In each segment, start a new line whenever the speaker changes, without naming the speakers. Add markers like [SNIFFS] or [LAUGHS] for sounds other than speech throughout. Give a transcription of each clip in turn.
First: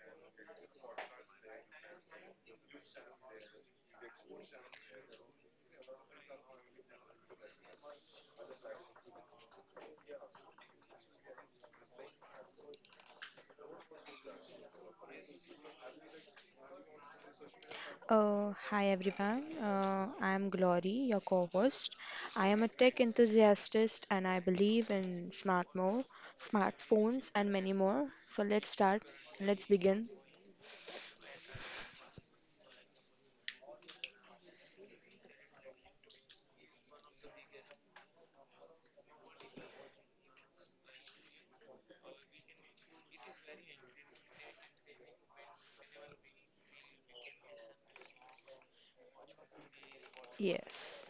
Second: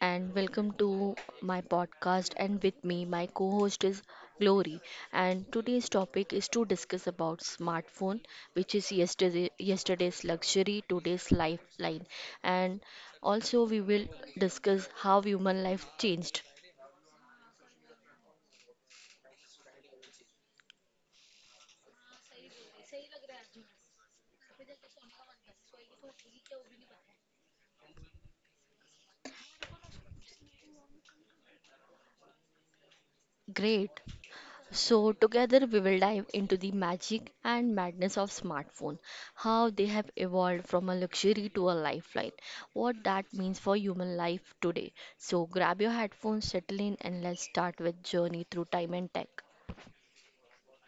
and welcome to my podcast. And with me, my co host is Glory. And today's topic is to discuss about smartphone, which is yesterday's luxury, today's lifeline. And also, we will discuss how human life changed.
Hi everyone, I am Glory, your co host. I am a tech enthusiast and I believe in smartphones, and many more. So let's begin.
Great. So, together we will dive into the magic and madness of smartphone, how they have evolved from a luxury to a lifeline, what that means for human life today. So, grab your headphones, settle in, and let's start with journey through time and tech.
Yes.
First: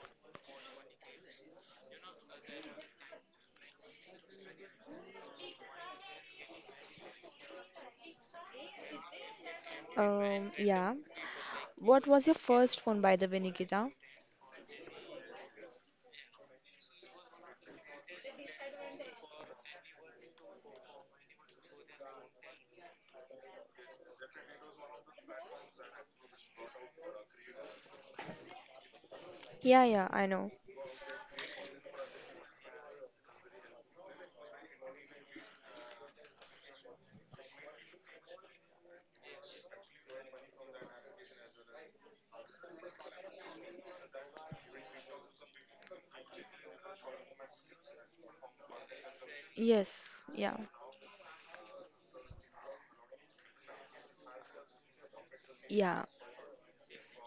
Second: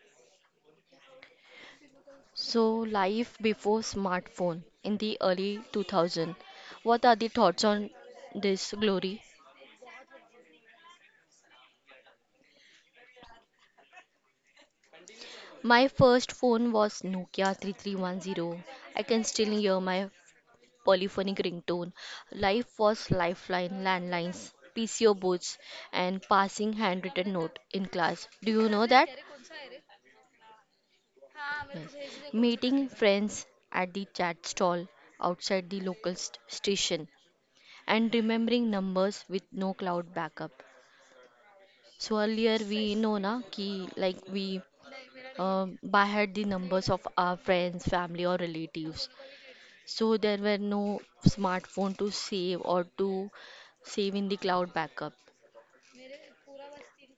So, life before smartphone in the early 2000. What are the thoughts on this, Glory?
Um, yeah. What was your first phone, by the way, Nikita?
My first phone was Nokia 3310. I can still hear my polyphonic ringtone. Life was lifeline, landlines, PCO booths, and passing handwritten note in class. Do you know that?
Yeah, yeah, I know.
Yes. Meeting friends at the chat stall outside the local station and remembering numbers with no cloud backup. So earlier we know na ki like we by heart the numbers of our friends, family or relatives.
Yes,
So there
yeah,
were no smartphone to save or to save in the cloud backup.
yeah.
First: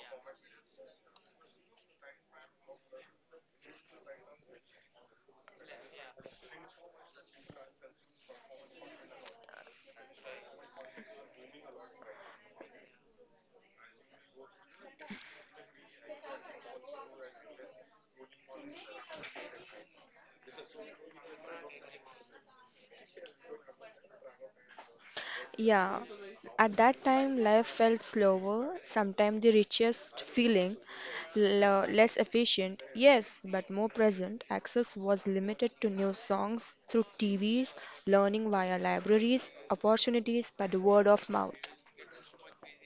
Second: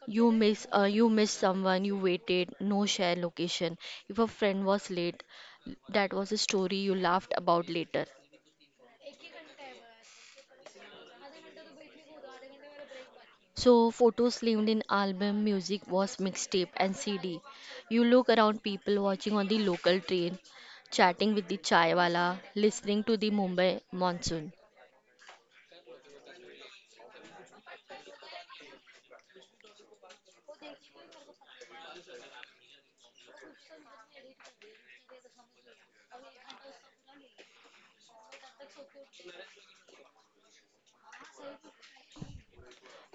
You miss someone, you waited, no share location. If a friend was late, that was a story you laughed about later. So photos lived in album, music was mixtape and CD. You look around people watching on the local train, chatting with the chaiwala, listening to the Mumbai monsoon.
Yeah, at that time, life felt slower, sometimes the richest feeling, less efficient, yes, but more present. Access was limited to new songs through TVs, learning via libraries, opportunities by the word of mouth.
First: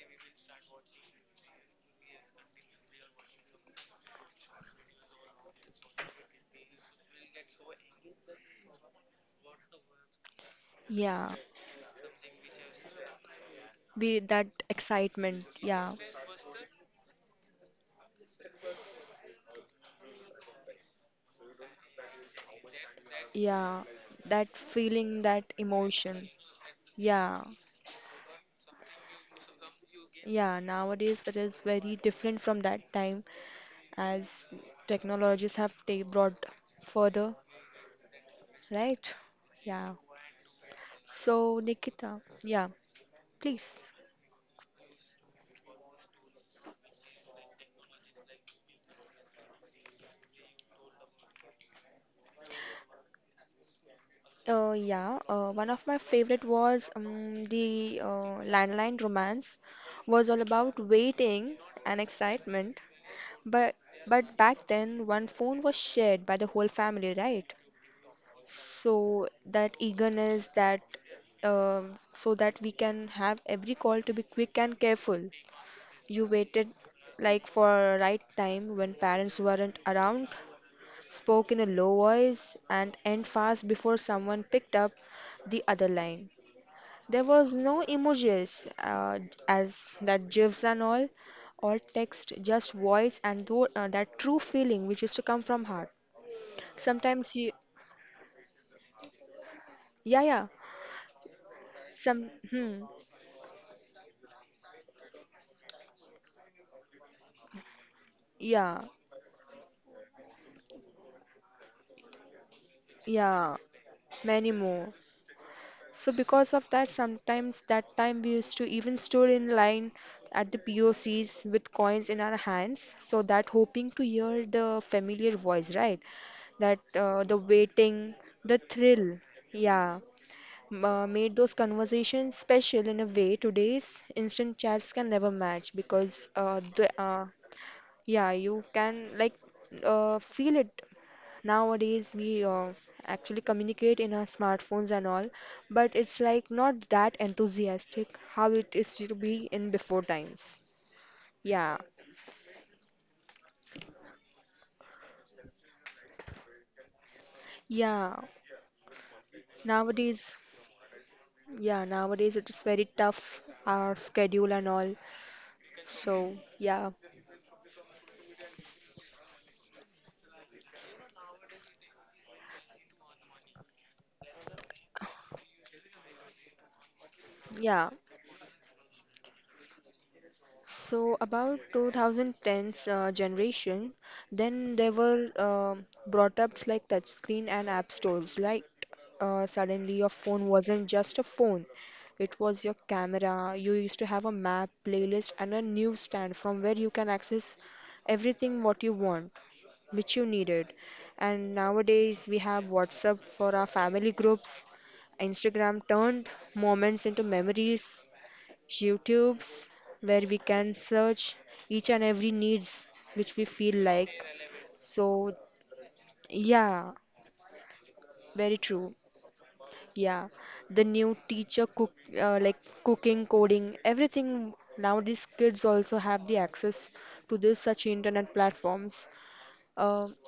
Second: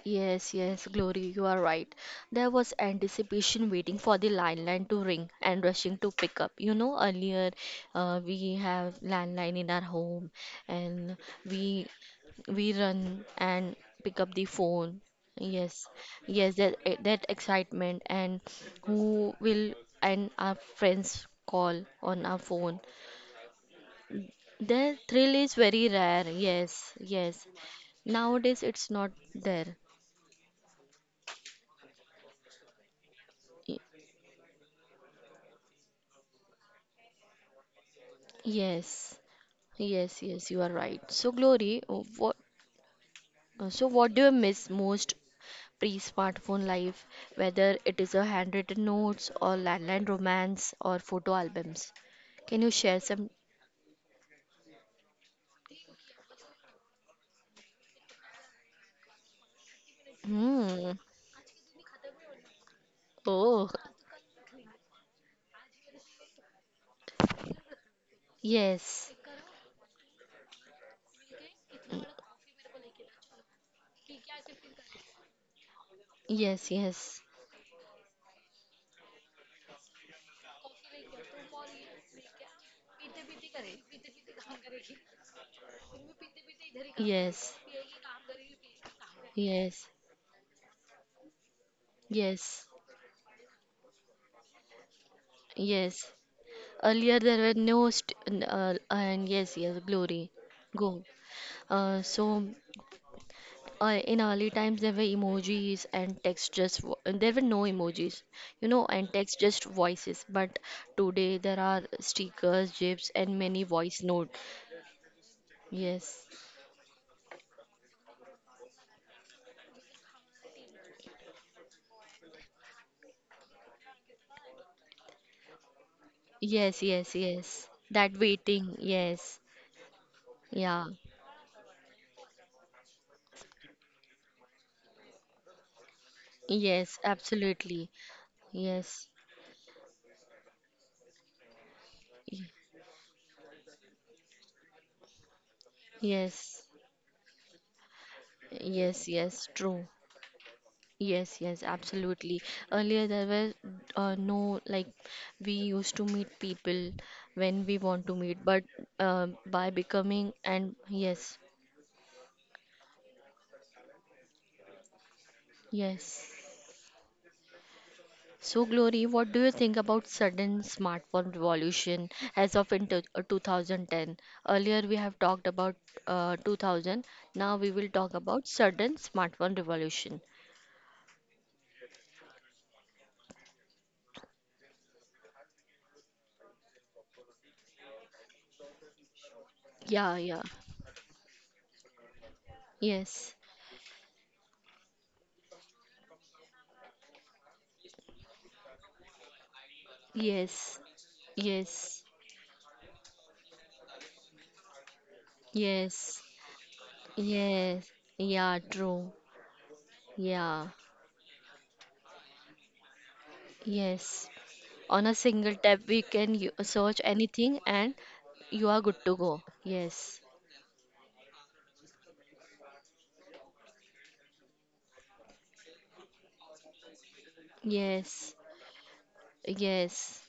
Yes, yes, Glory, you are right. There was anticipation waiting for the landline to ring and rushing to pick up. You know, earlier we have landline in our home, and
Yeah,
we we run and
be
pick up
that
the phone.
excitement,
Yes,
yeah,
yes, that excitement, and who will and our friends call on our phone.
yeah, that
That
feeling,
thrill
that
is very rare.
emotion.
Yes,
Yeah,
yes. Nowadays it's not there.
yeah, nowadays it is very different from that time, as technologies have brought further,
Yes,
right? Yeah.
yes, yes, you are right. So,
So,
Glory,
Nikita, yeah, please.
so what do you miss most pre-smartphone life, whether it is a handwritten notes or landline romance or photo albums? Can you share some?
Yeah, one of my favorite was the landline romance was all about
Hmm.
waiting and excitement.
Oh,
But but back then, one phone was shared by the whole family, right?
yes,
So that eagerness, that so that we can have every call to be quick and careful. You
yes,
waited
yes,
like for a right time when parents weren't around, spoke in a low voice, and end fast before someone picked up the other line. There was
yes,
no emojis
yes,
as that gifs and all, or text,
yes,
just voice and that true feeling which used to come from heart.
yes. Earlier
Sometimes
there
you,
were no st- n- and yes, yes,
yeah,
Glory.
yeah,
Go. Uh,
some,
so.
hmm,
In early times there were emojis and text just there were no emojis you
yeah,
know and text just voices, but today there are stickers, gifs, and
yeah,
many voice note.
many more. So
Yes,
because of that, sometimes that time we used to even stood in line at the POCs with coins in our hands, so that hoping to hear the familiar voice, right? That
yes, yes,
the
yes,
waiting,
that
the
waiting.
thrill,
Yes,
yeah,
yeah,
made those conversations special in a way today's instant chats can never match because
yes,
the
absolutely.
yeah, you
Yes,
can like feel it. Nowadays,
y-
we actually communicate in our smartphones and all, but it's like
yes,
not that enthusiastic how it is
yes,
to
yes,
be in
true.
before times.
Yes, yes,
Yeah,
absolutely. Earlier there were no, like we used to meet people when we want to
yeah.
meet, but by becoming
Nowadays,
and yes,
yeah, nowadays it is very tough, our schedule and all.
yes.
So, yeah,
So Glory, what do you think about sudden smartphone revolution as of 2010? Earlier we have talked about 2000. Now we will
yeah.
talk about sudden smartphone revolution.
So about 2010s generation, then they were brought up like touchscreen and app stores. Like suddenly your
Yeah, yeah.
phone wasn't just a phone; it was your
Yes.
camera. You used to have a map, playlist, and a newsstand from where you can access everything what you want, which you needed.
Yes.
And
Yes.
nowadays we have WhatsApp for our family groups. Instagram
Yes.
turned moments into
Yes,
memories.
yeah, true.
YouTubes where we
Yeah,
can search each and every needs which we feel like.
yes. On a
So
single tap, we can
yeah,
search anything and
very
you are
true.
good to go. Yes,
Yeah, the new teacher cook, like cooking, coding, everything. Now these kids also have the access to this such internet
yes,
platforms. Uh,
yes,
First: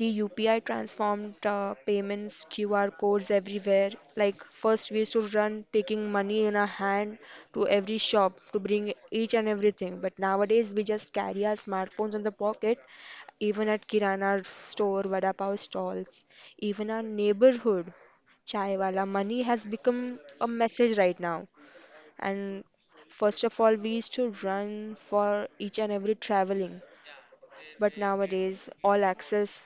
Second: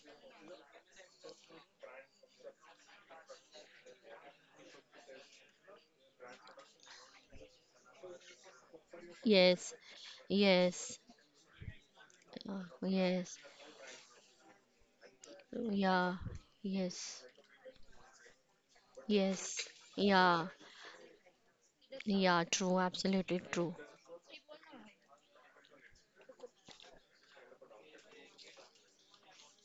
The UPI transformed payments, QR codes everywhere. Like, first, we used to run taking money in our hand to every shop to bring each and
yes,
everything. But nowadays, we
yes,
just carry our smartphones in the pocket,
yes,
even at Kirana store, Vada Pav
yeah,
stalls, even our
yes,
neighborhood. Chaiwala money has
yes,
become a
yeah,
message right now.
yeah,
And
true, absolutely
first of all,
true.
we used to run for each and every traveling. But nowadays, all access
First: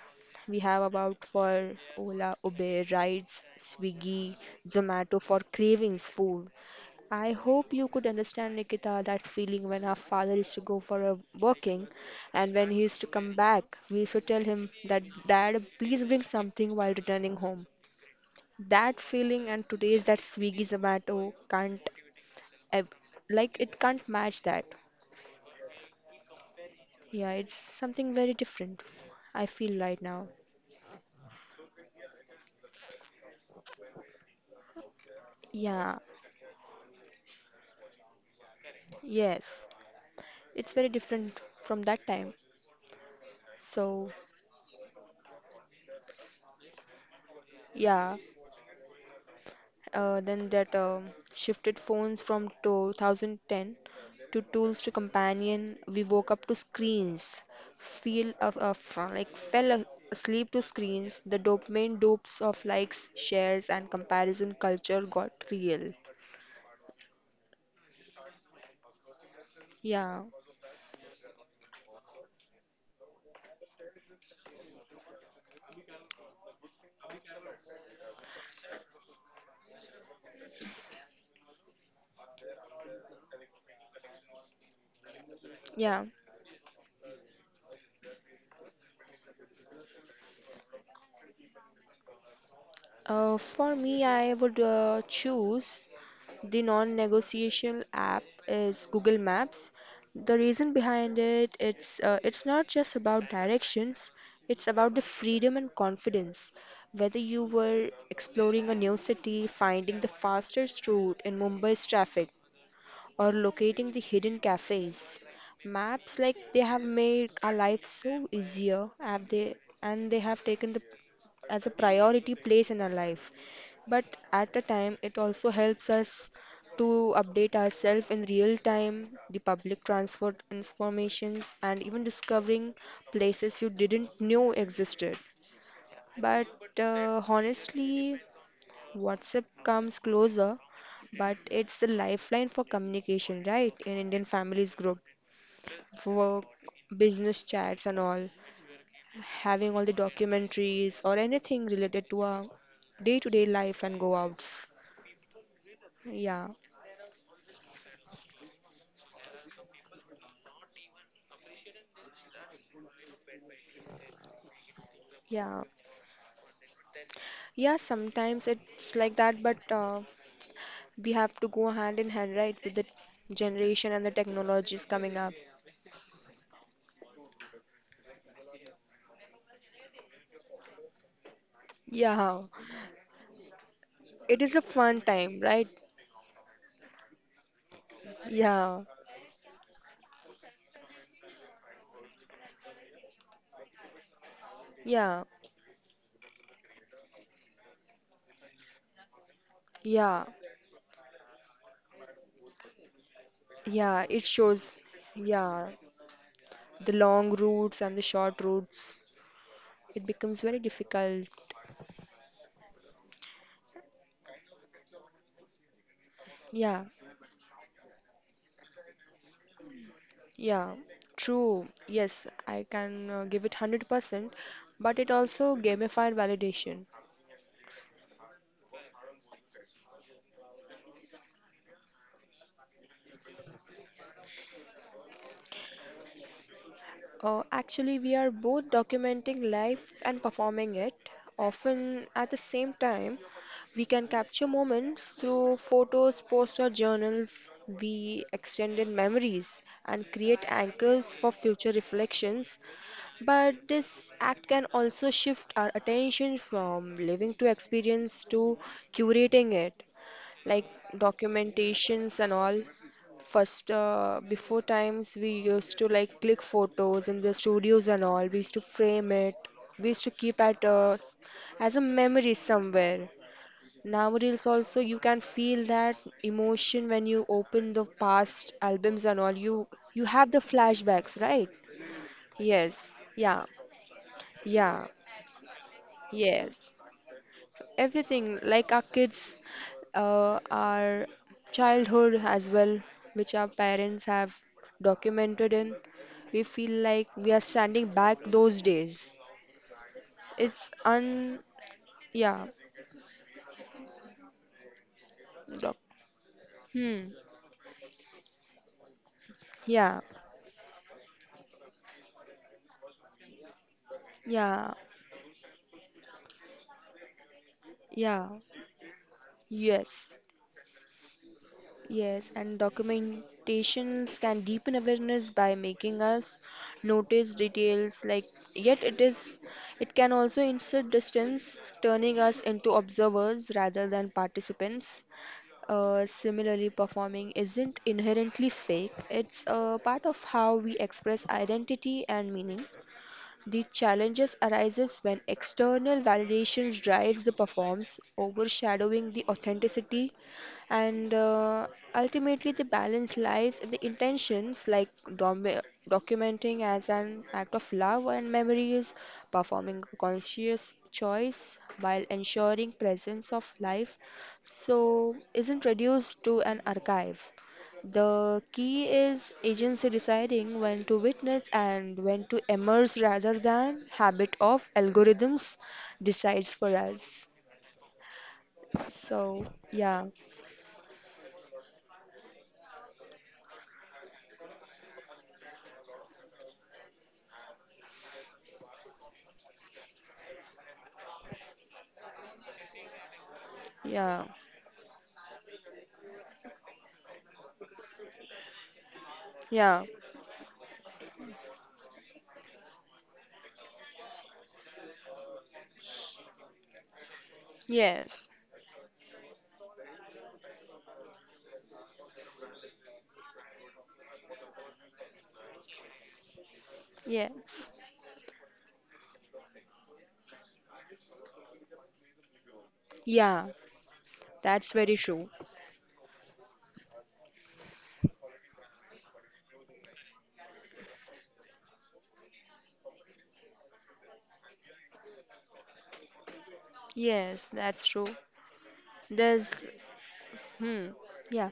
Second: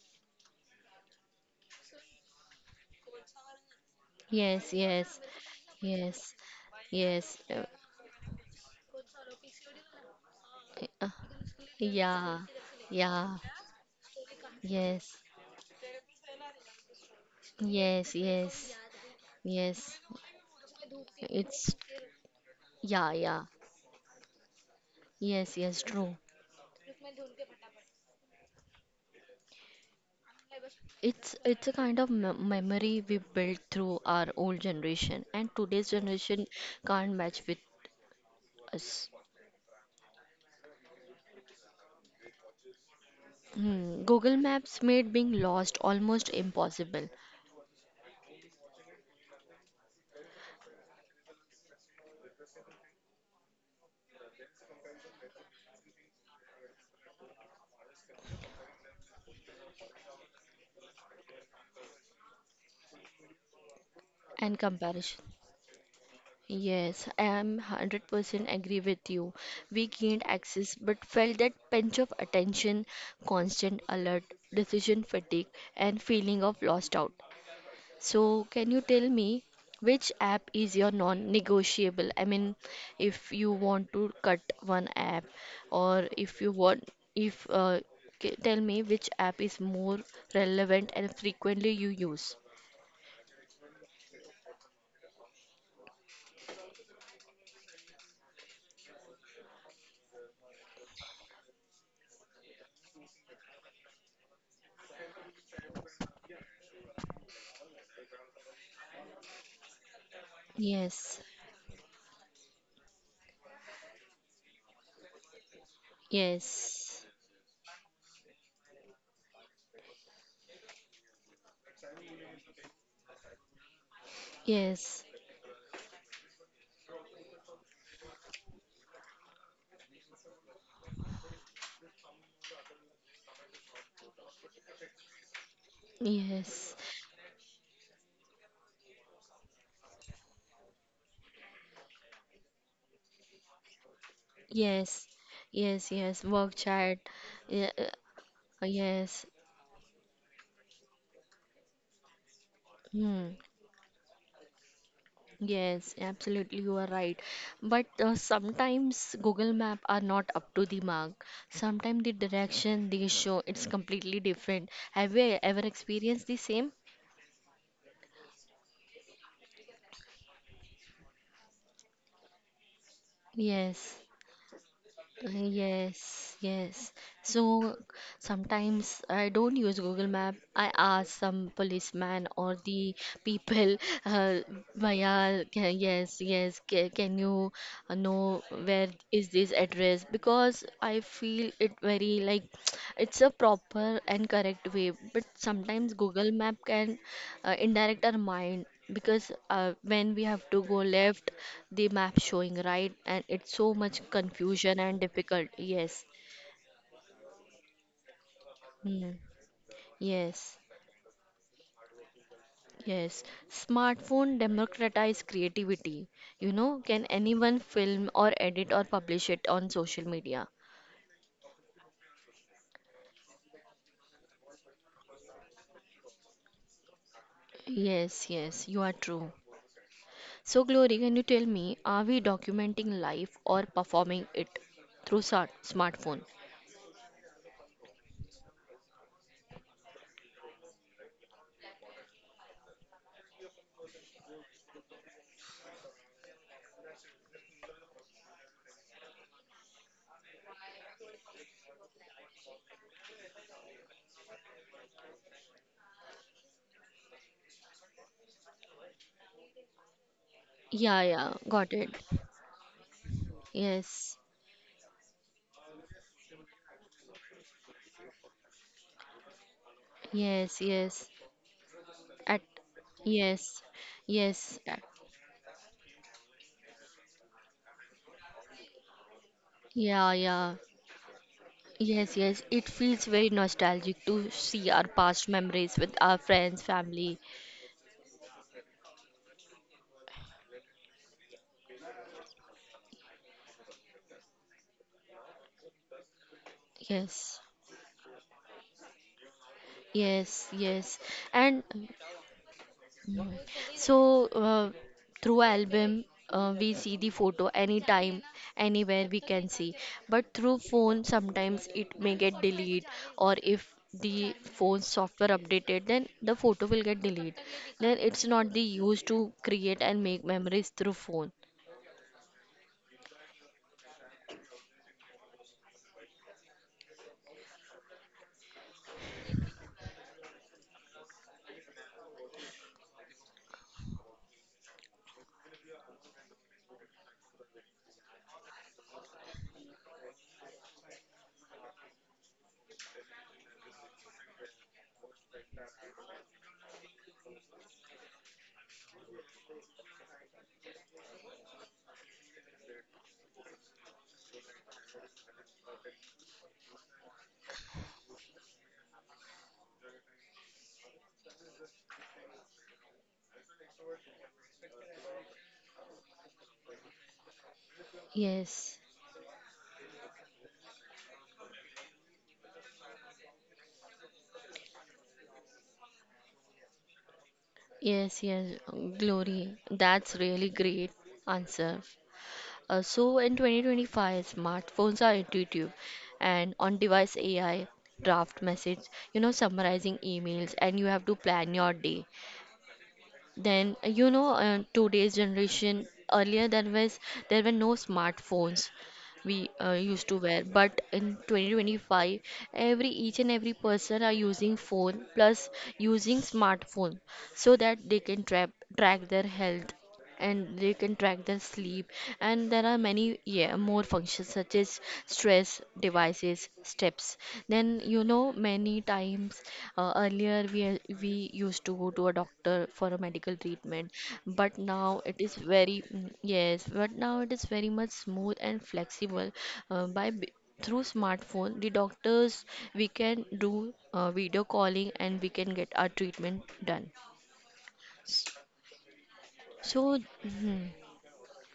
we have about for Ola, Uber, rides, Swiggy,
Yes, yes,
Zomato for cravings
yes,
food. I
yes,
hope you could understand, Nikita, that feeling when our father used to go for
uh,
a working
yeah,
and when he used to come
yeah,
back, we used to tell him that,
yes.
Dad, please bring something while returning home.
Yes, yes,
That feeling and
yes.
today's that Swiggy Zomato
It's
can't, ev-
Yeah, yeah.
like, it can't match that.
Yes, yes, true.
Yeah, it's something very different, I feel right now.
It's a kind of me memory we built through our old generation, and today's
Yeah,
generation can't match with us.
yes, it's very different from that time.
Hmm.
So,
Google Maps made being lost almost impossible,
yeah, then that shifted phones from 2010 to tools to companion. We woke up to screens, of like asleep to screens. The dopamine dopes of likes, shares, and comparison
and
culture
comparison.
got real.
Yes, I am 100% agree with you. We
Yeah,
gained access but felt that pinch of attention, constant alert, decision fatigue, and feeling of lost out. So, can you tell me which app is your non-negotiable? I mean, if you want to cut one app,
yeah.
or if you want, if ca- tell me which app is more relevant and frequently you use.
For me, I would choose the non-negotiable app is Google Maps. The reason behind it, it's not just about directions, it's about the freedom and confidence. Whether you were exploring a new city, finding the fastest route
Yes,
in Mumbai's traffic, or locating the hidden cafes. Maps like they have
yes,
made our life so easier have they, and they have taken the as a priority place in our life. But at a time
yes,
it also helps us to update ourselves in real time, the public transport informations and even discovering places you didn't know existed. But
yes,
honestly, WhatsApp comes closer, but it's the lifeline for communication, right? In Indian families group,
yes, yes, yes.
work,
Work chat.
business
Yeah,
chats, and all.
yes.
Having all the documentaries or anything related to our day
Hmm.
to day life and go outs.
Yes,
Yeah,
absolutely, you are right. But sometimes Google Map are not up to the mark. Sometimes the direction they show it's completely different. Have you
yeah.
ever experienced the same?
Yeah, sometimes it's like that, but we have to go hand in hand, right, with the generation
Yes.
and the technologies coming up.
Yes, yes. So sometimes I don't use Google Map. I ask some policeman
Yeah,
or the [LAUGHS] people, uh,
it is a fun time, right?
yes, yes, can you know
Yeah,
where is this address? Because I feel it very like [SNIFFS] [TSK] it's a proper and correct way. But
yeah,
sometimes Google Map can indirect our mind, because when we
yeah.
have to go left, the map showing right, and it's so much
Yeah, it shows,
confusion and difficult.
yeah,
Yes.
the long routes and the short routes.
Hmm.
It becomes
Yes,
very difficult.
yes, smartphone democratize creativity.
Yeah,
Can anyone film or edit or publish it on social media?
yeah, true. Yes, I can give it 100%, but it also gamified validation.
Yes, yes, you are true. So Glory, can you tell me, are we documenting life or performing it through smartphone?
Actually, we are both documenting life and performing it, often at the same time. We can capture moments through photos, posts, or journals. We extended memories and create anchors for future reflections. But this act can also shift our attention from living to experience to curating it, like
Yeah, yeah, got it.
documentations and all. First,
Yes,
before times, we used to like click photos in the studios and all. We used to frame it. We used to keep
yes,
at
yes.
us as a memory
At
somewhere.
Yes,
Nowadays,
yes,
also, you can feel that emotion when you open the past albums and all. You
yeah,
have the
yeah,
flashbacks, right?
yes, yes. It
Yes,
feels very
yeah.
nostalgic to see our
Yeah,
past memories with our friends,
yes.
family.
Everything like our kids, our childhood as well, which our parents have documented in, we feel like we are
Yes,
standing back those days.
yes,
It's
yes.
un,
And
yeah,
Mhm. So, uh, through
doc,
album, we see
hmm,
the photo anytime, anywhere we can see.
yeah,
But through phone, sometimes it may get deleted, or if the
yeah,
phone software updated, then the photo will get deleted. Then
yeah,
it's not the use to create and
yes,
make memories through phone.
yes, and documentations can deepen awareness by making us notice details like yet it is it can also insert distance, turning us into observers rather than participants. Similarly, performing isn't inherently fake. It's a part of how we express identity and meaning. The challenges arises when external validations drives the performance, overshadowing the authenticity, and ultimately the balance lies in the intentions, like dom- documenting as an act of love and memories, performing a conscious choice while ensuring presence of life, so isn't reduced to an archive. The
Yes,
key is agency deciding when to witness and when to immerse rather than habit of algorithms decides for us.
yes, yes,
So,
Glory.
yeah,
That's really great answer. So, in 2025, smartphones are intuitive and on-device AI, draft message, summarizing emails, and you have to plan your day. Then
yeah,
today's generation, earlier there were no smartphones we
yeah,
used to wear, but in 2025, every each and every person are using phone plus using smartphone so that they can
yes,
trap track their health and they can track their sleep, and there are many more functions such as stress devices steps.
yes,
Then many times earlier we used to go to a doctor for a medical
yeah,
treatment, but
that's
now
very
it
true.
is very yes, but now it is very much smooth and flexible. uh, by b- Through smartphone the doctors, we can do video calling and we can get our treatment done.
Yes, that's true. There's,
so mhm.
hmm, yeah,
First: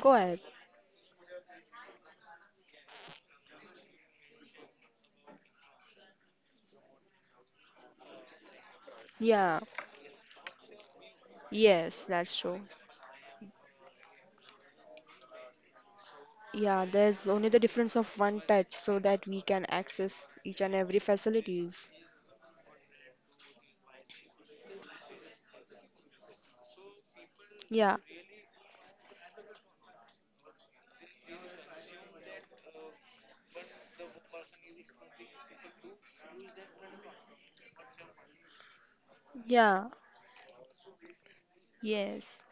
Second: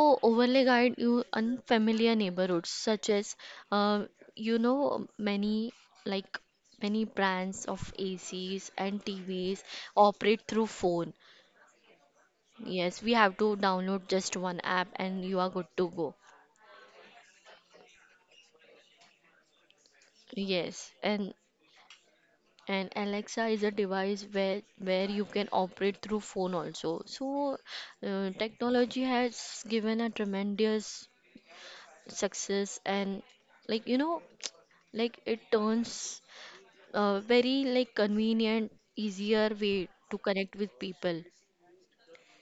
go ahead.
overlay guide you unfamiliar neighborhoods such as uh, many like many brands of ACs and
Yeah,
TVs operate through phone.
yes, that's true.
Yes, we have to download just one app and you are good to go.
Yeah, there's only the difference of one touch so that we can access each and
Yes,
every
and
facilities.
and Alexa is a device where you can operate through phone also. So
Yeah,
technology has given a tremendous success and like you know it turns a very like convenient, easier
yeah,
way to connect with people.
yes.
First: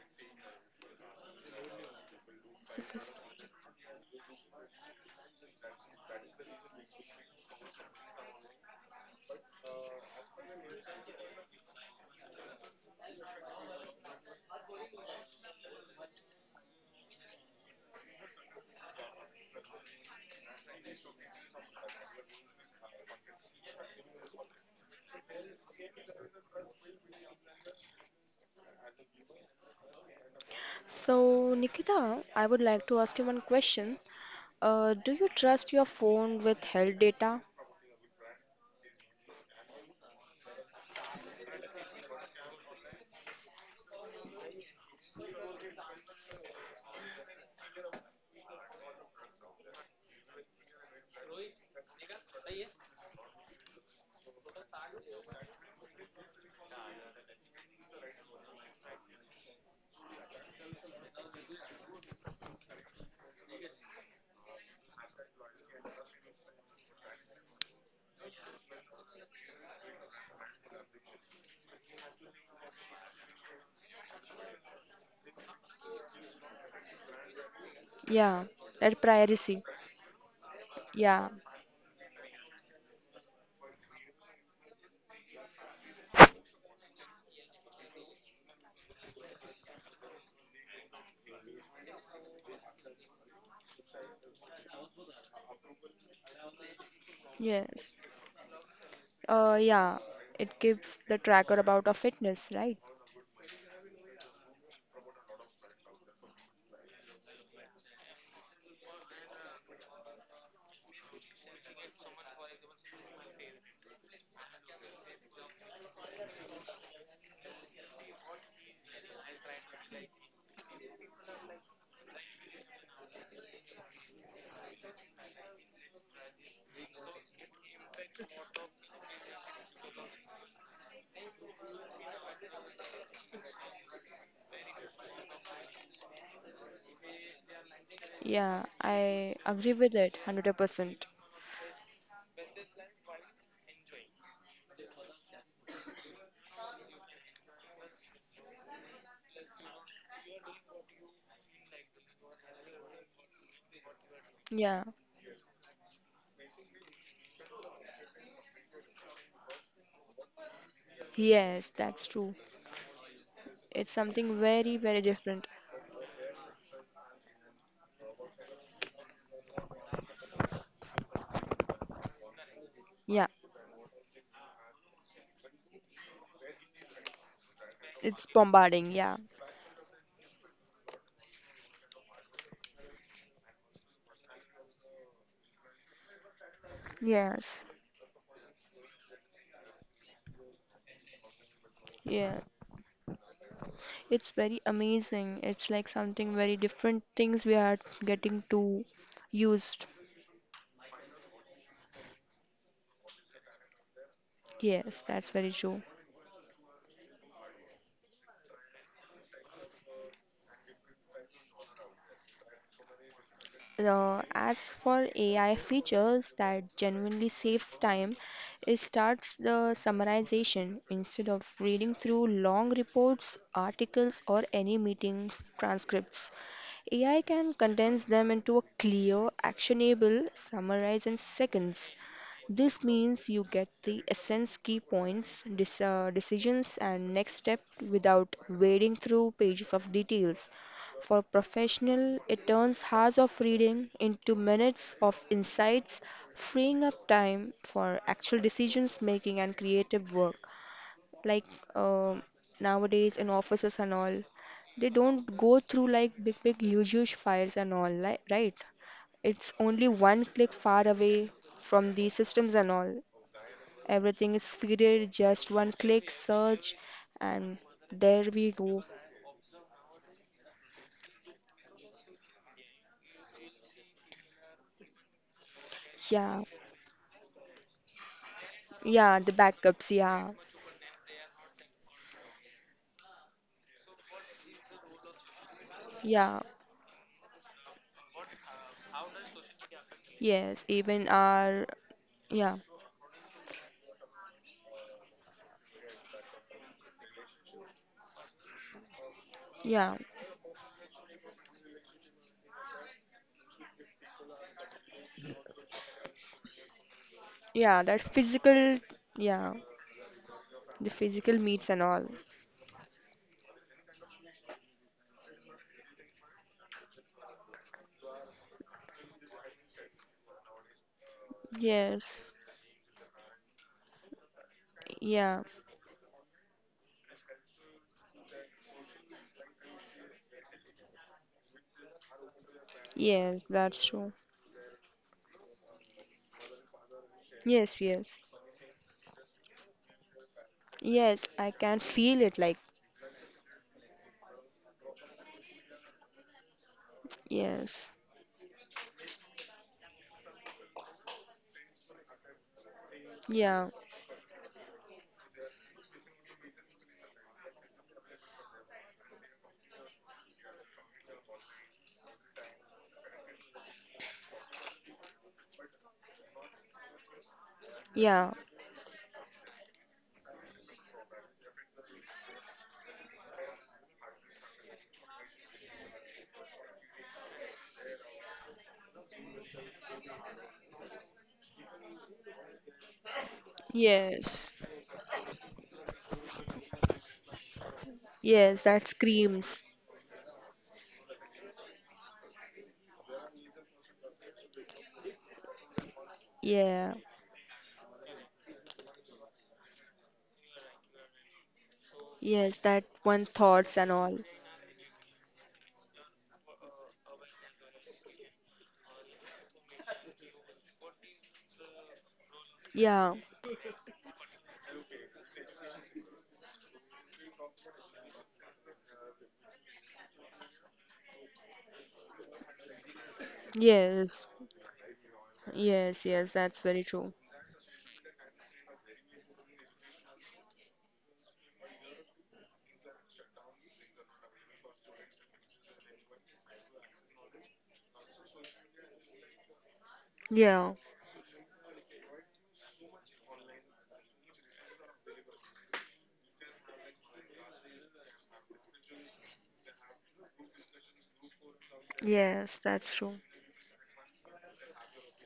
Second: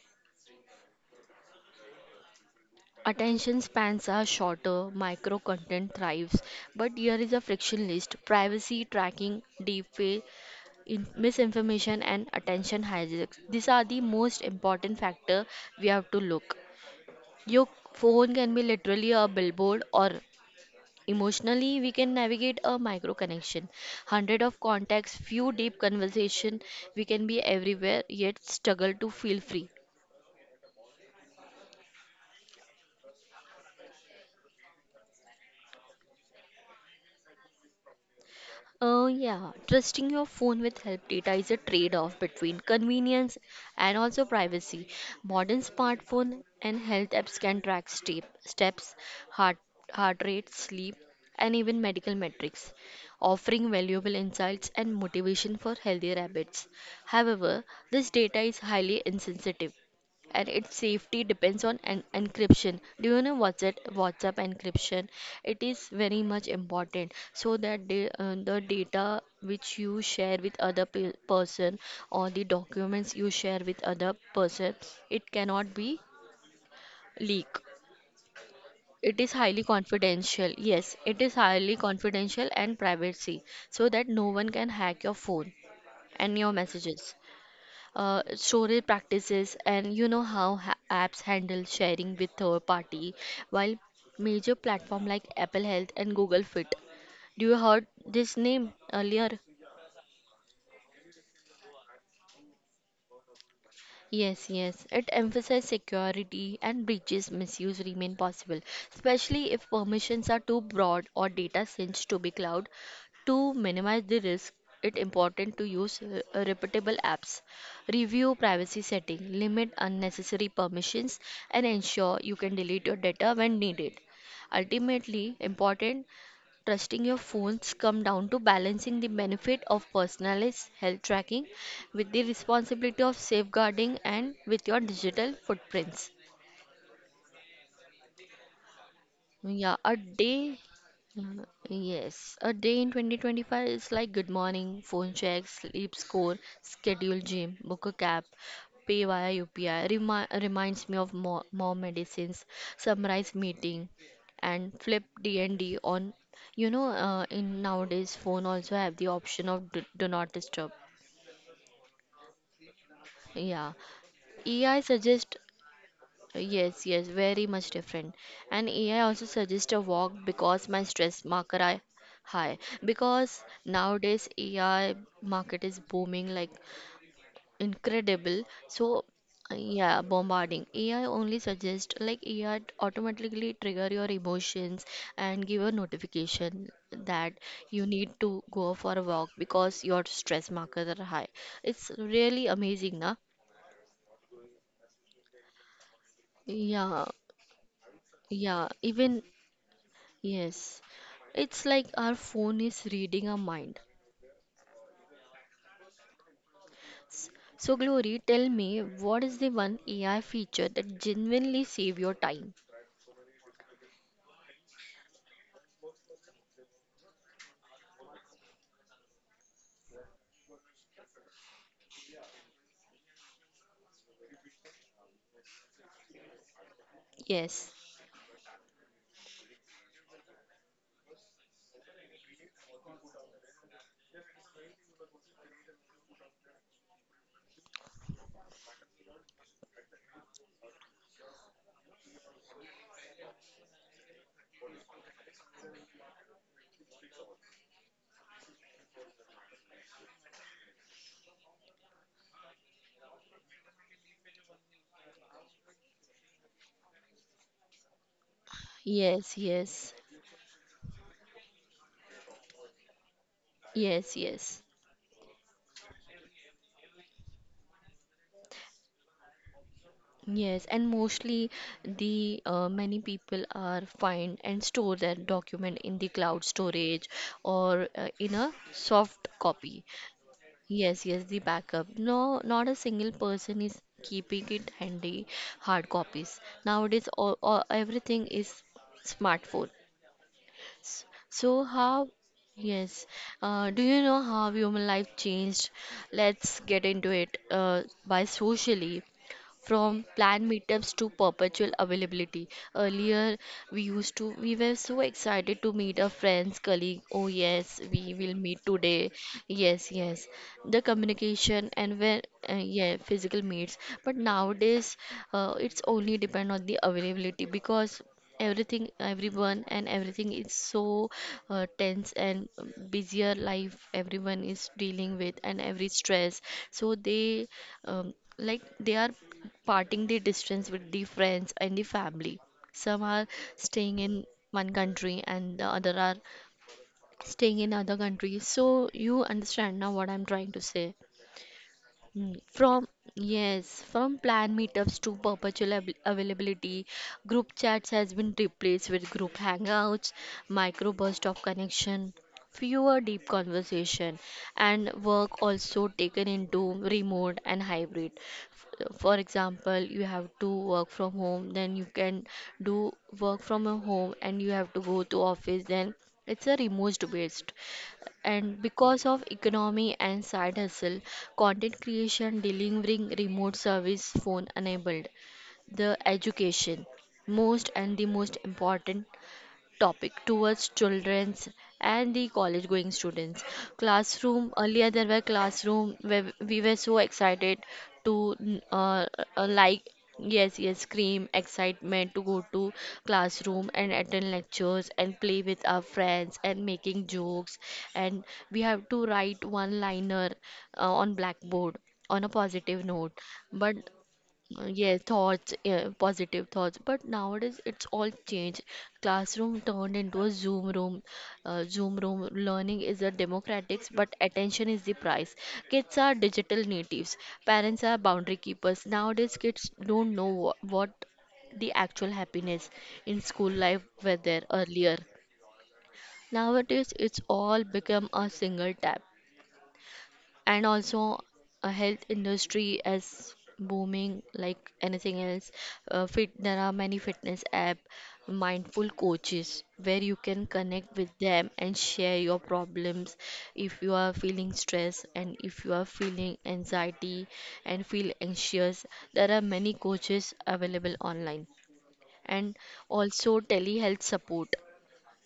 Attention spans are shorter, micro content thrives, but here is a friction list: privacy tracking, deepfake, misinformation, and attention hijacks. These are the most important factor we have to look. Your phone can be literally a billboard, or emotionally, we can navigate a micro connection, hundred of contacts, few deep conversation. We can be everywhere, yet struggle to feel free.
So, Nikita, I would like to ask you one question. Do you trust your phone with health data?
Yeah, trusting your phone with help data is a trade-off between convenience and also privacy. Modern smartphone and health apps can track steps, heart, heart rate, sleep, and even medical metrics, offering valuable insights and motivation for healthier habits. However, this data is highly insensitive and its safety depends on an encryption. Do you know what's it? WhatsApp encryption, it is very much important, so that the data which you share with other person, or the documents you share with other person, it cannot be leaked.
Yeah, that
It is highly
privacy.
confidential. Yes, it is
Yeah,
highly confidential and privacy, so that no one can hack your phone and your messages. Social practices, and you know how apps handle sharing with third party, while major platform like Apple Health and Google Fit, do you heard
yes.
this name earlier?
Uh, yeah, it keeps the tracker about our fitness, right?
Yes, yes. It emphasizes security, and breaches misuse remain possible, especially if permissions are too broad or data sends to be cloud. To minimize the risk, it's important to use reputable apps, review privacy setting, limit unnecessary permissions, and ensure you can delete your data when needed. Ultimately, important, trusting your phones come down to balancing the benefit of personalized health tracking with the responsibility of safeguarding and with your digital footprints.
Yeah, I
Yeah,
agree
a
with it
day.
100%.
Yes, a day in 2025 is like good morning, phone check, sleep score, schedule gym, book a cab, pay via UPI. Reminds me of more medicines, summarize meeting, and
Yeah,
flip D&D on. In nowadays phone also have the option of do not disturb.
yes, that's true.
Yeah,
It's something
AI
very, very
suggest.
different.
Yes, yes, very much different. And AI also suggests a walk because my stress marker are high.
Yeah,
Because nowadays AI market is booming like
it's
incredible.
bombarding.
So
Yeah,
yeah, bombarding. AI only suggests, like, AI automatically trigger your emotions and give a notification that
yes,
you need to go for a walk because your stress markers are high. It's
yeah.
really amazing, na?
It's very amazing. It's like something very different
Yeah,
things we are getting
yeah.
to
Even
used.
Yes, it's like our phone is reading our mind.
Yes, that's very true.
S- So, Glory, tell me, what is the one AI feature that genuinely save your time?
As for AI features that genuinely saves time, it starts the summarization. Instead of reading through long reports, articles, or any meetings transcripts, AI can
Yes,
condense them into a clear, actionable summarize in seconds. This means you get the essence, key points, decisions, and next step without wading through pages of details. For professional, it turns hours of reading into minutes of insights, freeing up time for actual decisions making and creative work like um nowadays in offices and all, they don't go through like big huge files and all, like right,
yes,
it's
yes,
only one click far away from the systems and all.
yes,
Everything is
yes,
feeded, just one click search and there we go.
yes. And mostly, the many people are find and store their document in the cloud
Yeah,
storage or in a
yeah,
soft
the
copy.
backups, yeah,
Yes, yes, the backup. No, not a single person is keeping it handy, hard copies.
yeah,
Nowadays, all, everything is smartphone.
yes,
S-
even
So
our,
how?
yeah,
Yes. Do you know how human life changed? Let's get into it. By socially, from
yeah,
planned meetups to perpetual availability. Earlier, we were so excited to meet our friends, colleague. Oh yes,
yeah,
we
that
will meet
physical,
today.
yeah,
Yes, yes. The
the physical
communication
meets and
and
all,
where yeah, physical meets. But nowadays, it's only depend on the availability because everything everyone and everything is so tense
yes,
and busier life everyone is dealing with
yeah,
and every stress so they um, like they are parting the distance with the friends and the family, some are
yes, that's
staying
true.
in one country and the other are staying in
Yes,
other
yes.
country, so you understand now what I'm trying to say.
Yes, I can feel
Mm,
it like,
From yes, from planned meetups to perpetual availability, group chats
yes.
has been replaced with group hangouts, micro burst of connection, fewer deep
Yeah,
conversation, and work also taken into remote and hybrid. For example, you have to work from home, then you can do work from a home, and you have to go to office. Then it's a remote based,
yeah,
and because of economy and side hustle, content creation delivering remote service phone enabled the education, most and the most important topic towards children's and the college going students. Classroom,
yes.
earlier there were classroom where we were so excited to
Yes, that
uh,
screams.
like yes, yes, scream excitement to go to classroom and attend lectures and play with our friends and
Yeah,
making jokes, and we have to write one liner on blackboard on a
yes, that
positive note.
one thoughts
But
and all.
yes, thoughts, yeah, positive thoughts. But nowadays it's all changed. Classroom turned into a Zoom room. Zoom room learning
Yeah,
is a democratics, but attention is the price. Kids are digital natives. Parents are boundary keepers. Nowadays kids don't know what the actual happiness in school life
yes,
were there earlier.
yes, yes, that's very
Nowadays,
true.
it's all become a single tap, and also a health industry is booming like anything else. Fit There are many fitness app, mindful coaches where you can
Yeah,
connect with them and share your problems if you are feeling stress and if you are feeling anxiety and feel anxious. There are many coaches available online, and
yes, that's true.
also telehealth support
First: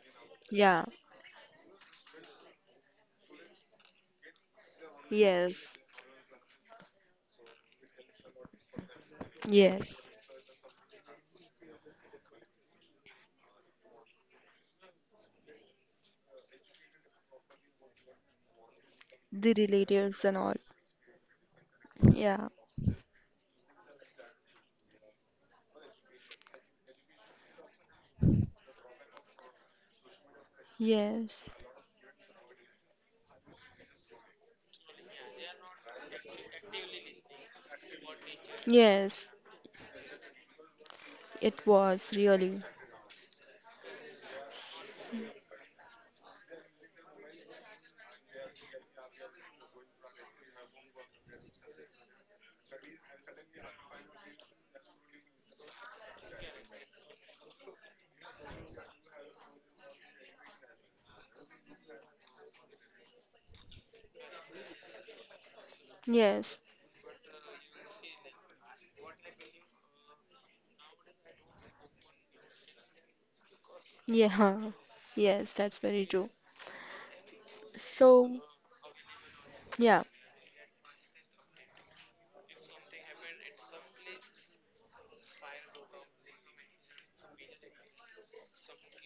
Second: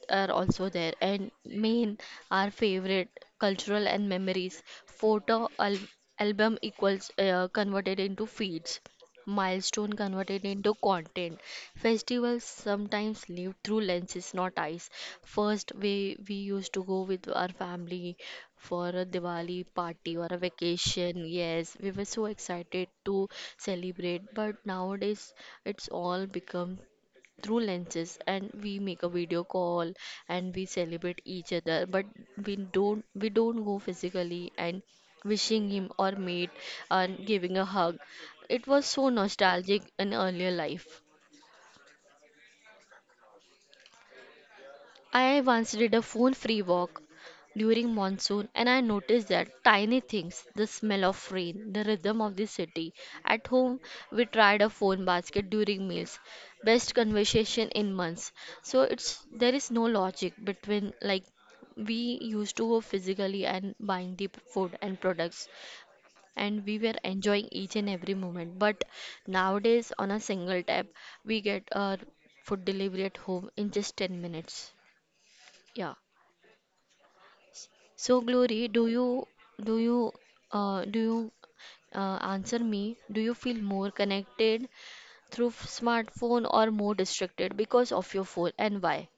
are also
Yeah,
there. And main, our favorite cultural and memories
yes,
album equals converted into feeds, milestone
yes.
converted into content, festivals sometimes live through lenses not eyes. First we used to go with our family for a
The
Diwali party
relatives
or
and
a
all.
vacation. Yes, we were so
Yeah,
excited to celebrate, but nowadays it's all become through lenses, and we make a video call and we celebrate each
yes,
other. But we don't go physically and wishing him or mate and giving a hug. It was so
yes,
nostalgic in earlier life.
it was really.
I once did a phone free walk during monsoon, and I noticed that tiny things, the smell of rain, the rhythm of the city. At home, we tried a phone basket during meals. Best conversation in months. So it's there is no logic between, like, we used to go physically and buying the food and products, and
Yes,
we were enjoying each and every moment. But nowadays on a single tap we get our food delivery at home in just 10 minutes,
yeah, [LAUGHS] yes, that's
yeah.
very true.
So
So,
Glory, do you
yeah,
do you answer me? Do you feel more connected through smartphone or more distracted because of your phone, and why?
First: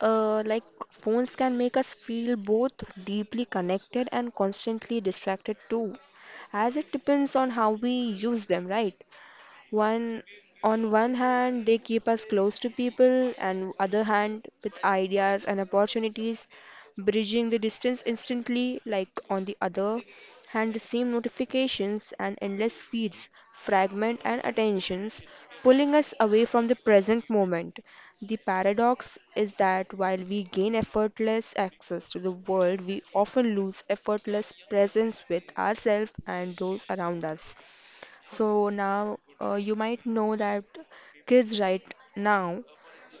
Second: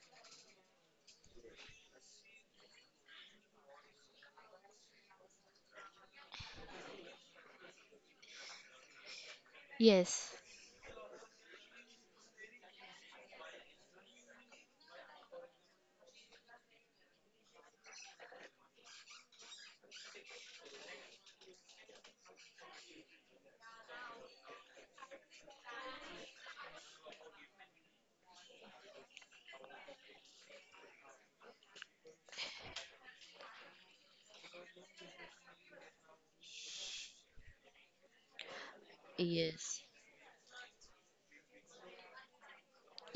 like phones can make us feel both deeply connected and constantly distracted too, as it depends on how we use them, right? One
Yes.
on one hand they keep us close to people and other hand with ideas and opportunities, bridging the distance instantly like on the other hand the same notifications and endless feeds fragment and attentions pulling us away from the present moment. The paradox is that while we gain effortless access to the world, we often lose effortless presence with ourselves and those around us. So now you
Yes.
might know that kids right now,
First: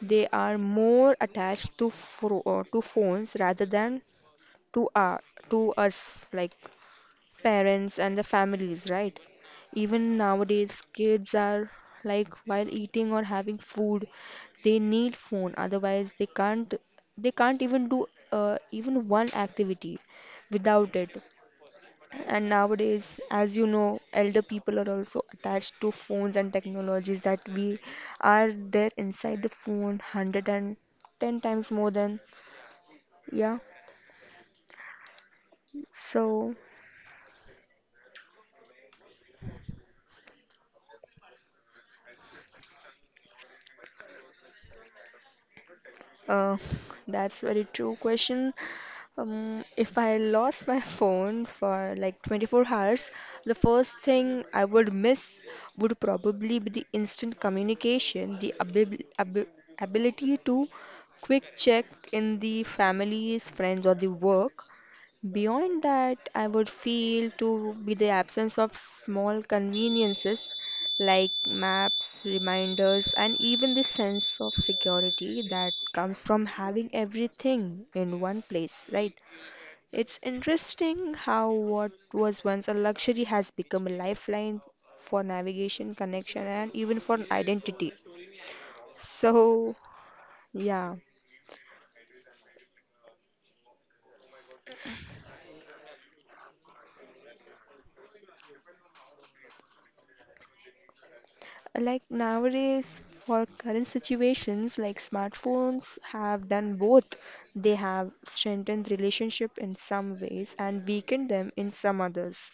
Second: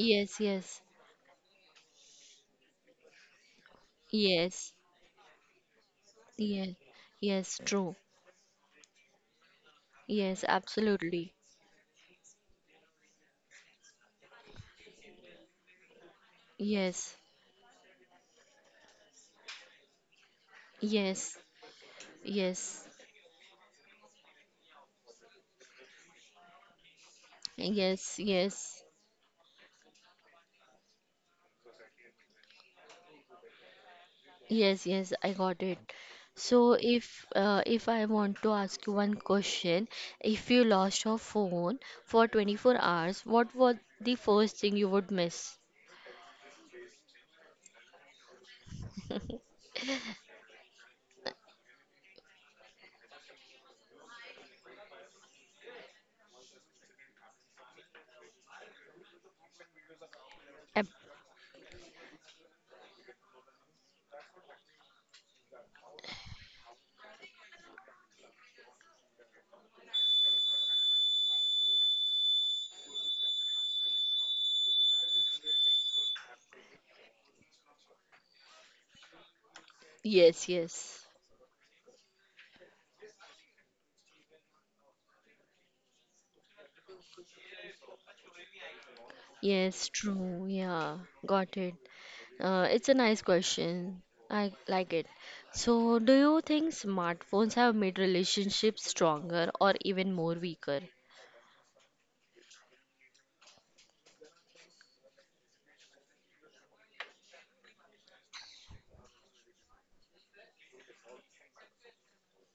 they are
yes.
more attached to fro to phones rather than
Yes.
to our to us, like,
Yes. Yes, true.
parents and the families, right? Even
Yes,
nowadays, kids
absolutely.
are, like, while eating or having food, they need phone. Otherwise, they can't
Yes.
they can't even do even one activity without it.
Yes.
And
Yes.
nowadays, as you know, elder people are also attached to phones and technologies that we
Yes,
are
yes.
there inside the phone 110 times more than, yeah.
Yes, yes, I got it.
So,
So if I want to ask you one question, if you lost your phone for 24 hours, what was the first thing you would miss?
Uh, that's very true question. If I lost my phone for like 24 hours, the first thing I would miss would probably be the instant communication, the abib- ab ability to
[LAUGHS] Ap-
quick check in the families, friends, or the work. Beyond that, I would feel to be the absence of small conveniences like maps, reminders, and even the sense of security that comes from having everything in one place, right? It's
Yes, yes.
interesting how what was once a luxury has become a lifeline for navigation, connection, and even for identity. So,
Yes, true. Yeah,
yeah,
got it. It's a nice question. I like it. So, do you think smartphones have made relationships stronger or even more weaker?
like nowadays, for current situations, like smartphones have done both. They have strengthened relationship in some ways and weakened them in some others.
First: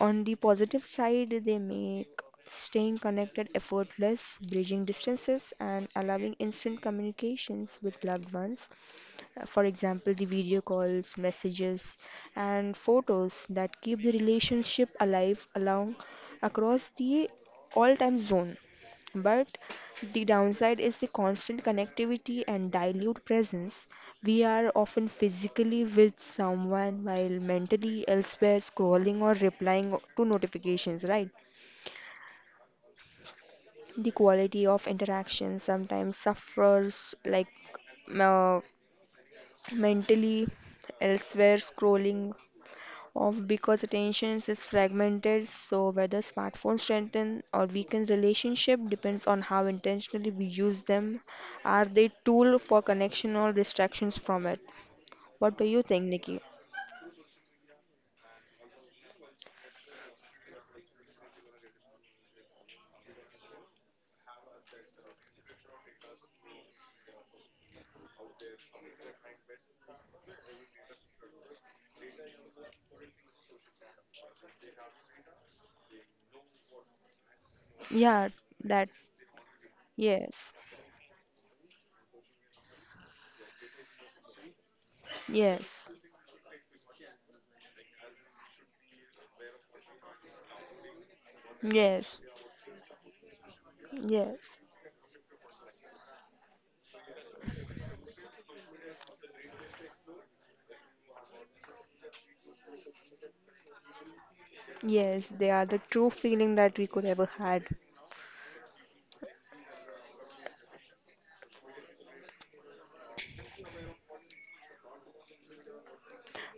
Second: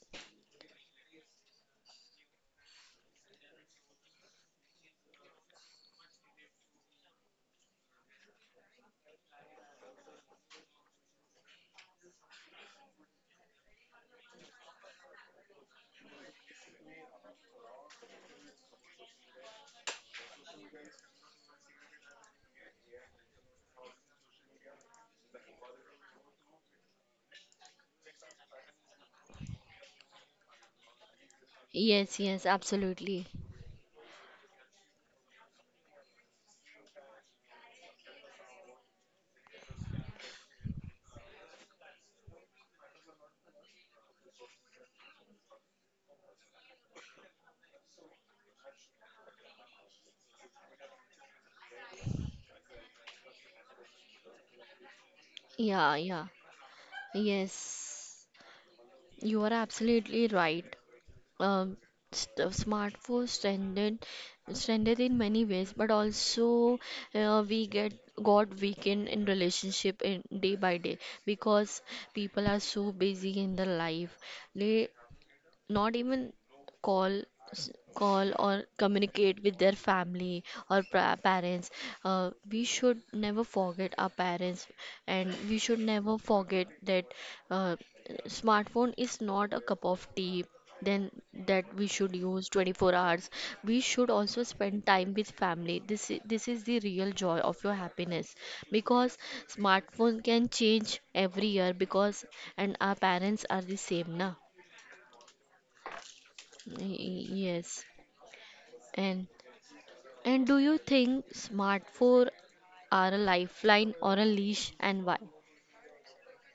On the positive side, they make staying connected effortless, bridging distances, and allowing instant communications with loved ones. For example, the video calls, messages, and photos that keep the relationship alive along across the all time zone. But the downside is the constant connectivity and dilute presence. We are often physically with someone while mentally elsewhere scrolling or replying to notifications, right?
Yes, yes, absolutely.
The quality of interaction sometimes suffers, like, uh, mentally elsewhere scrolling off because attention is fragmented. So whether smartphones strengthen or weaken relationship depends on how intentionally we use them. Are they tool for connection or distractions from it? What do you
Yeah,
think,
yeah.
Nikki?
Yes. You are absolutely right. Um, Smartphones strengthened in many ways, but also we get got weakened in relationship in day by day, because people are so busy in their life. They not even call
Yeah.
call or
That.
communicate with their family
Yes.
or parents. Uh, we should never forget our parents, and we should
Yes.
never forget that uh, smartphone is not a cup of tea then that we should
Yes.
use 24 hours. We should also
Yes.
spend time with family. This is the real joy of your happiness, because smartphone can change every year because, and our parents are the same na.
Yes, they are the true feeling that we could ever had.
Yes, and and do you think smartphones are a lifeline or a leash, and why?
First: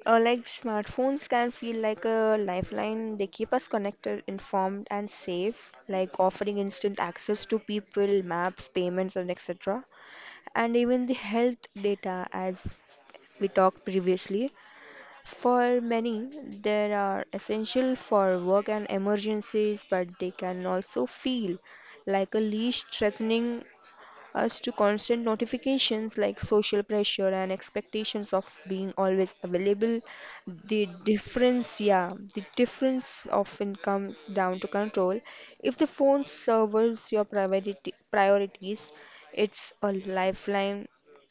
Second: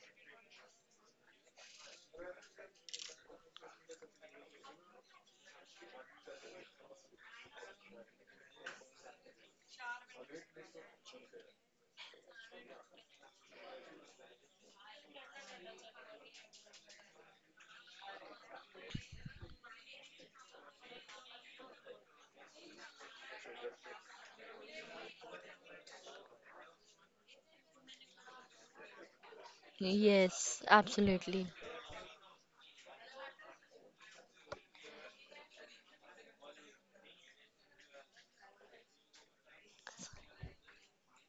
Like smartphones can feel like a lifeline. They keep us connected, informed, and safe, like offering instant access to people, maps, payments, and etc. And even the health data, as we talked previously. For many, they are essential for work and emergencies, but they can also feel like a leash threatening us to constant notifications, like social pressure and expectations of being always available.
Yes,
the
absolutely.
difference yeah the difference often comes down to control. If the phone serves your priorities, it's a lifeline.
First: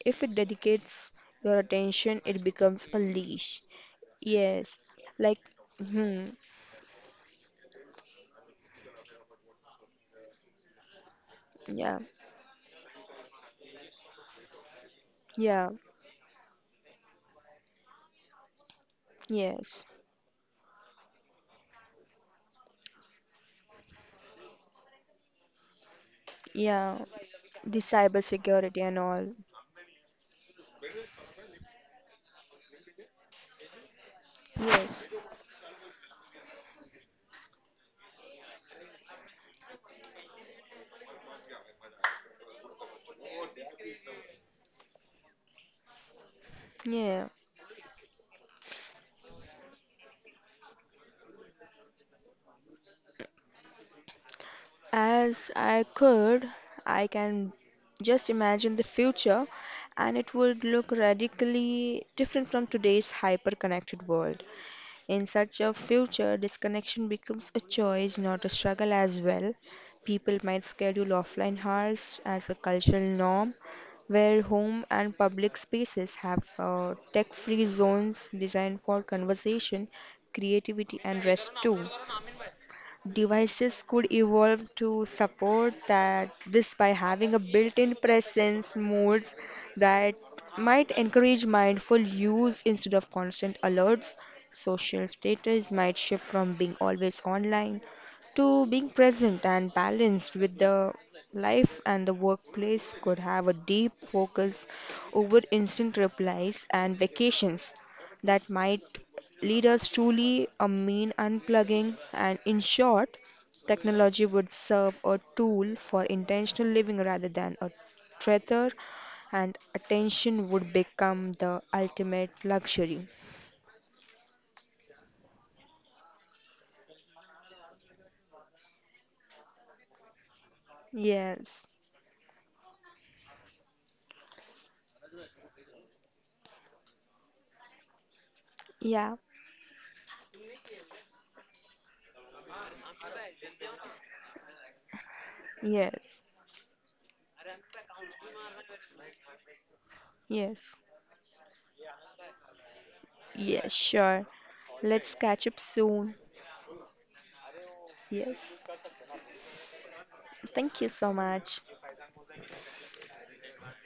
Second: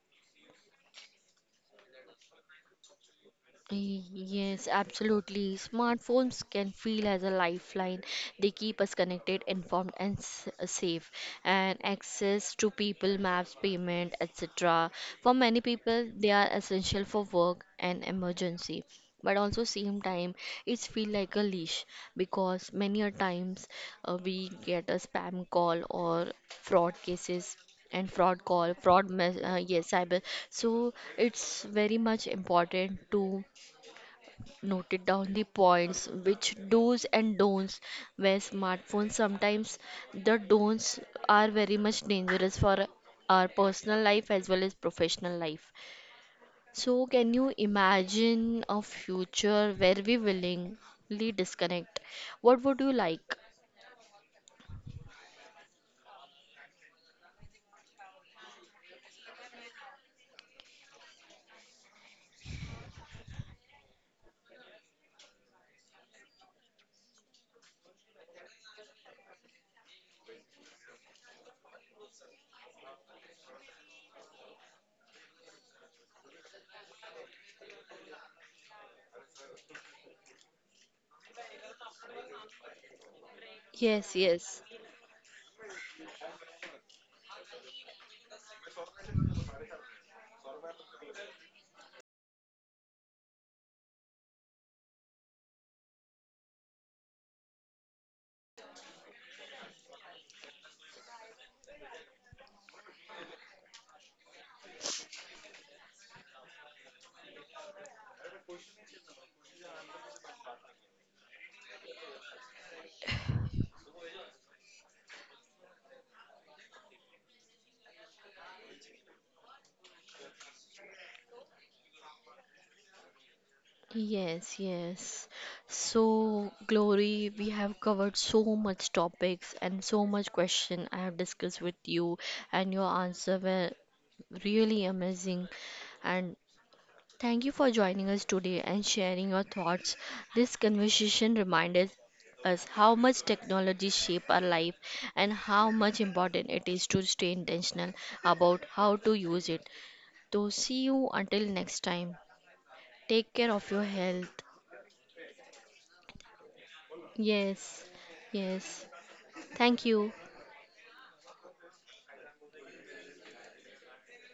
If it dedicates your attention, it becomes a leash.
Yes,
Yes. Like.
absolutely.
Hmm.
Smartphones can feel as a lifeline. They keep us connected, informed, and safe. And
Yeah.
access to people, maps, payment, etc. For many
Yeah.
people, they are essential for work and emergency. But also,
Yes.
same time, it's feel like a leash, because many a times we get a spam call or fraud
Yeah,
cases
the
and
cyber
fraud call
security and
fraud
all.
mess yes cyber. So it's very much important to
Yes.
noted down the points which do's and don'ts, where smartphones sometimes the don'ts are very much dangerous for our personal life as well as professional life. So
Yeah,
can you imagine a future where we willingly disconnect, what would you like?
as I could, I can just imagine the future, and it would look radically different from today's hyper connected world. In such a future, disconnection becomes a choice, not a struggle, as well. People might schedule offline hours as a cultural norm, where home and public spaces have tech free zones designed for conversation, creativity, and rest too. Devices could
Yes, yes.
evolve to support that this by having a built-in presence modes that might encourage mindful use instead of constant alerts. Social status might shift from being always online to being present and balanced with the life. And the workplace could have a deep focus over instant replies and vacations that might lead us truly a mean unplugging. And in short, technology would serve a tool for intentional living rather than a treasure, and attention would become the ultimate luxury.
Yes, yes. So, Glory, we have covered so much topics and so much question I have discussed
Yes.
with you, and your answer were really amazing. And thank you for joining us today and
Yeah.
sharing your thoughts. This conversation reminded us how much technology shape our life and how much
Yes.
important it is to stay intentional about how to use it. So,
Yes,
see you until next time. Take care of
yes
your
sure.
health.
Let's catch up soon.
Yes,
Yes.
yes. Thank you.
Thank you so much.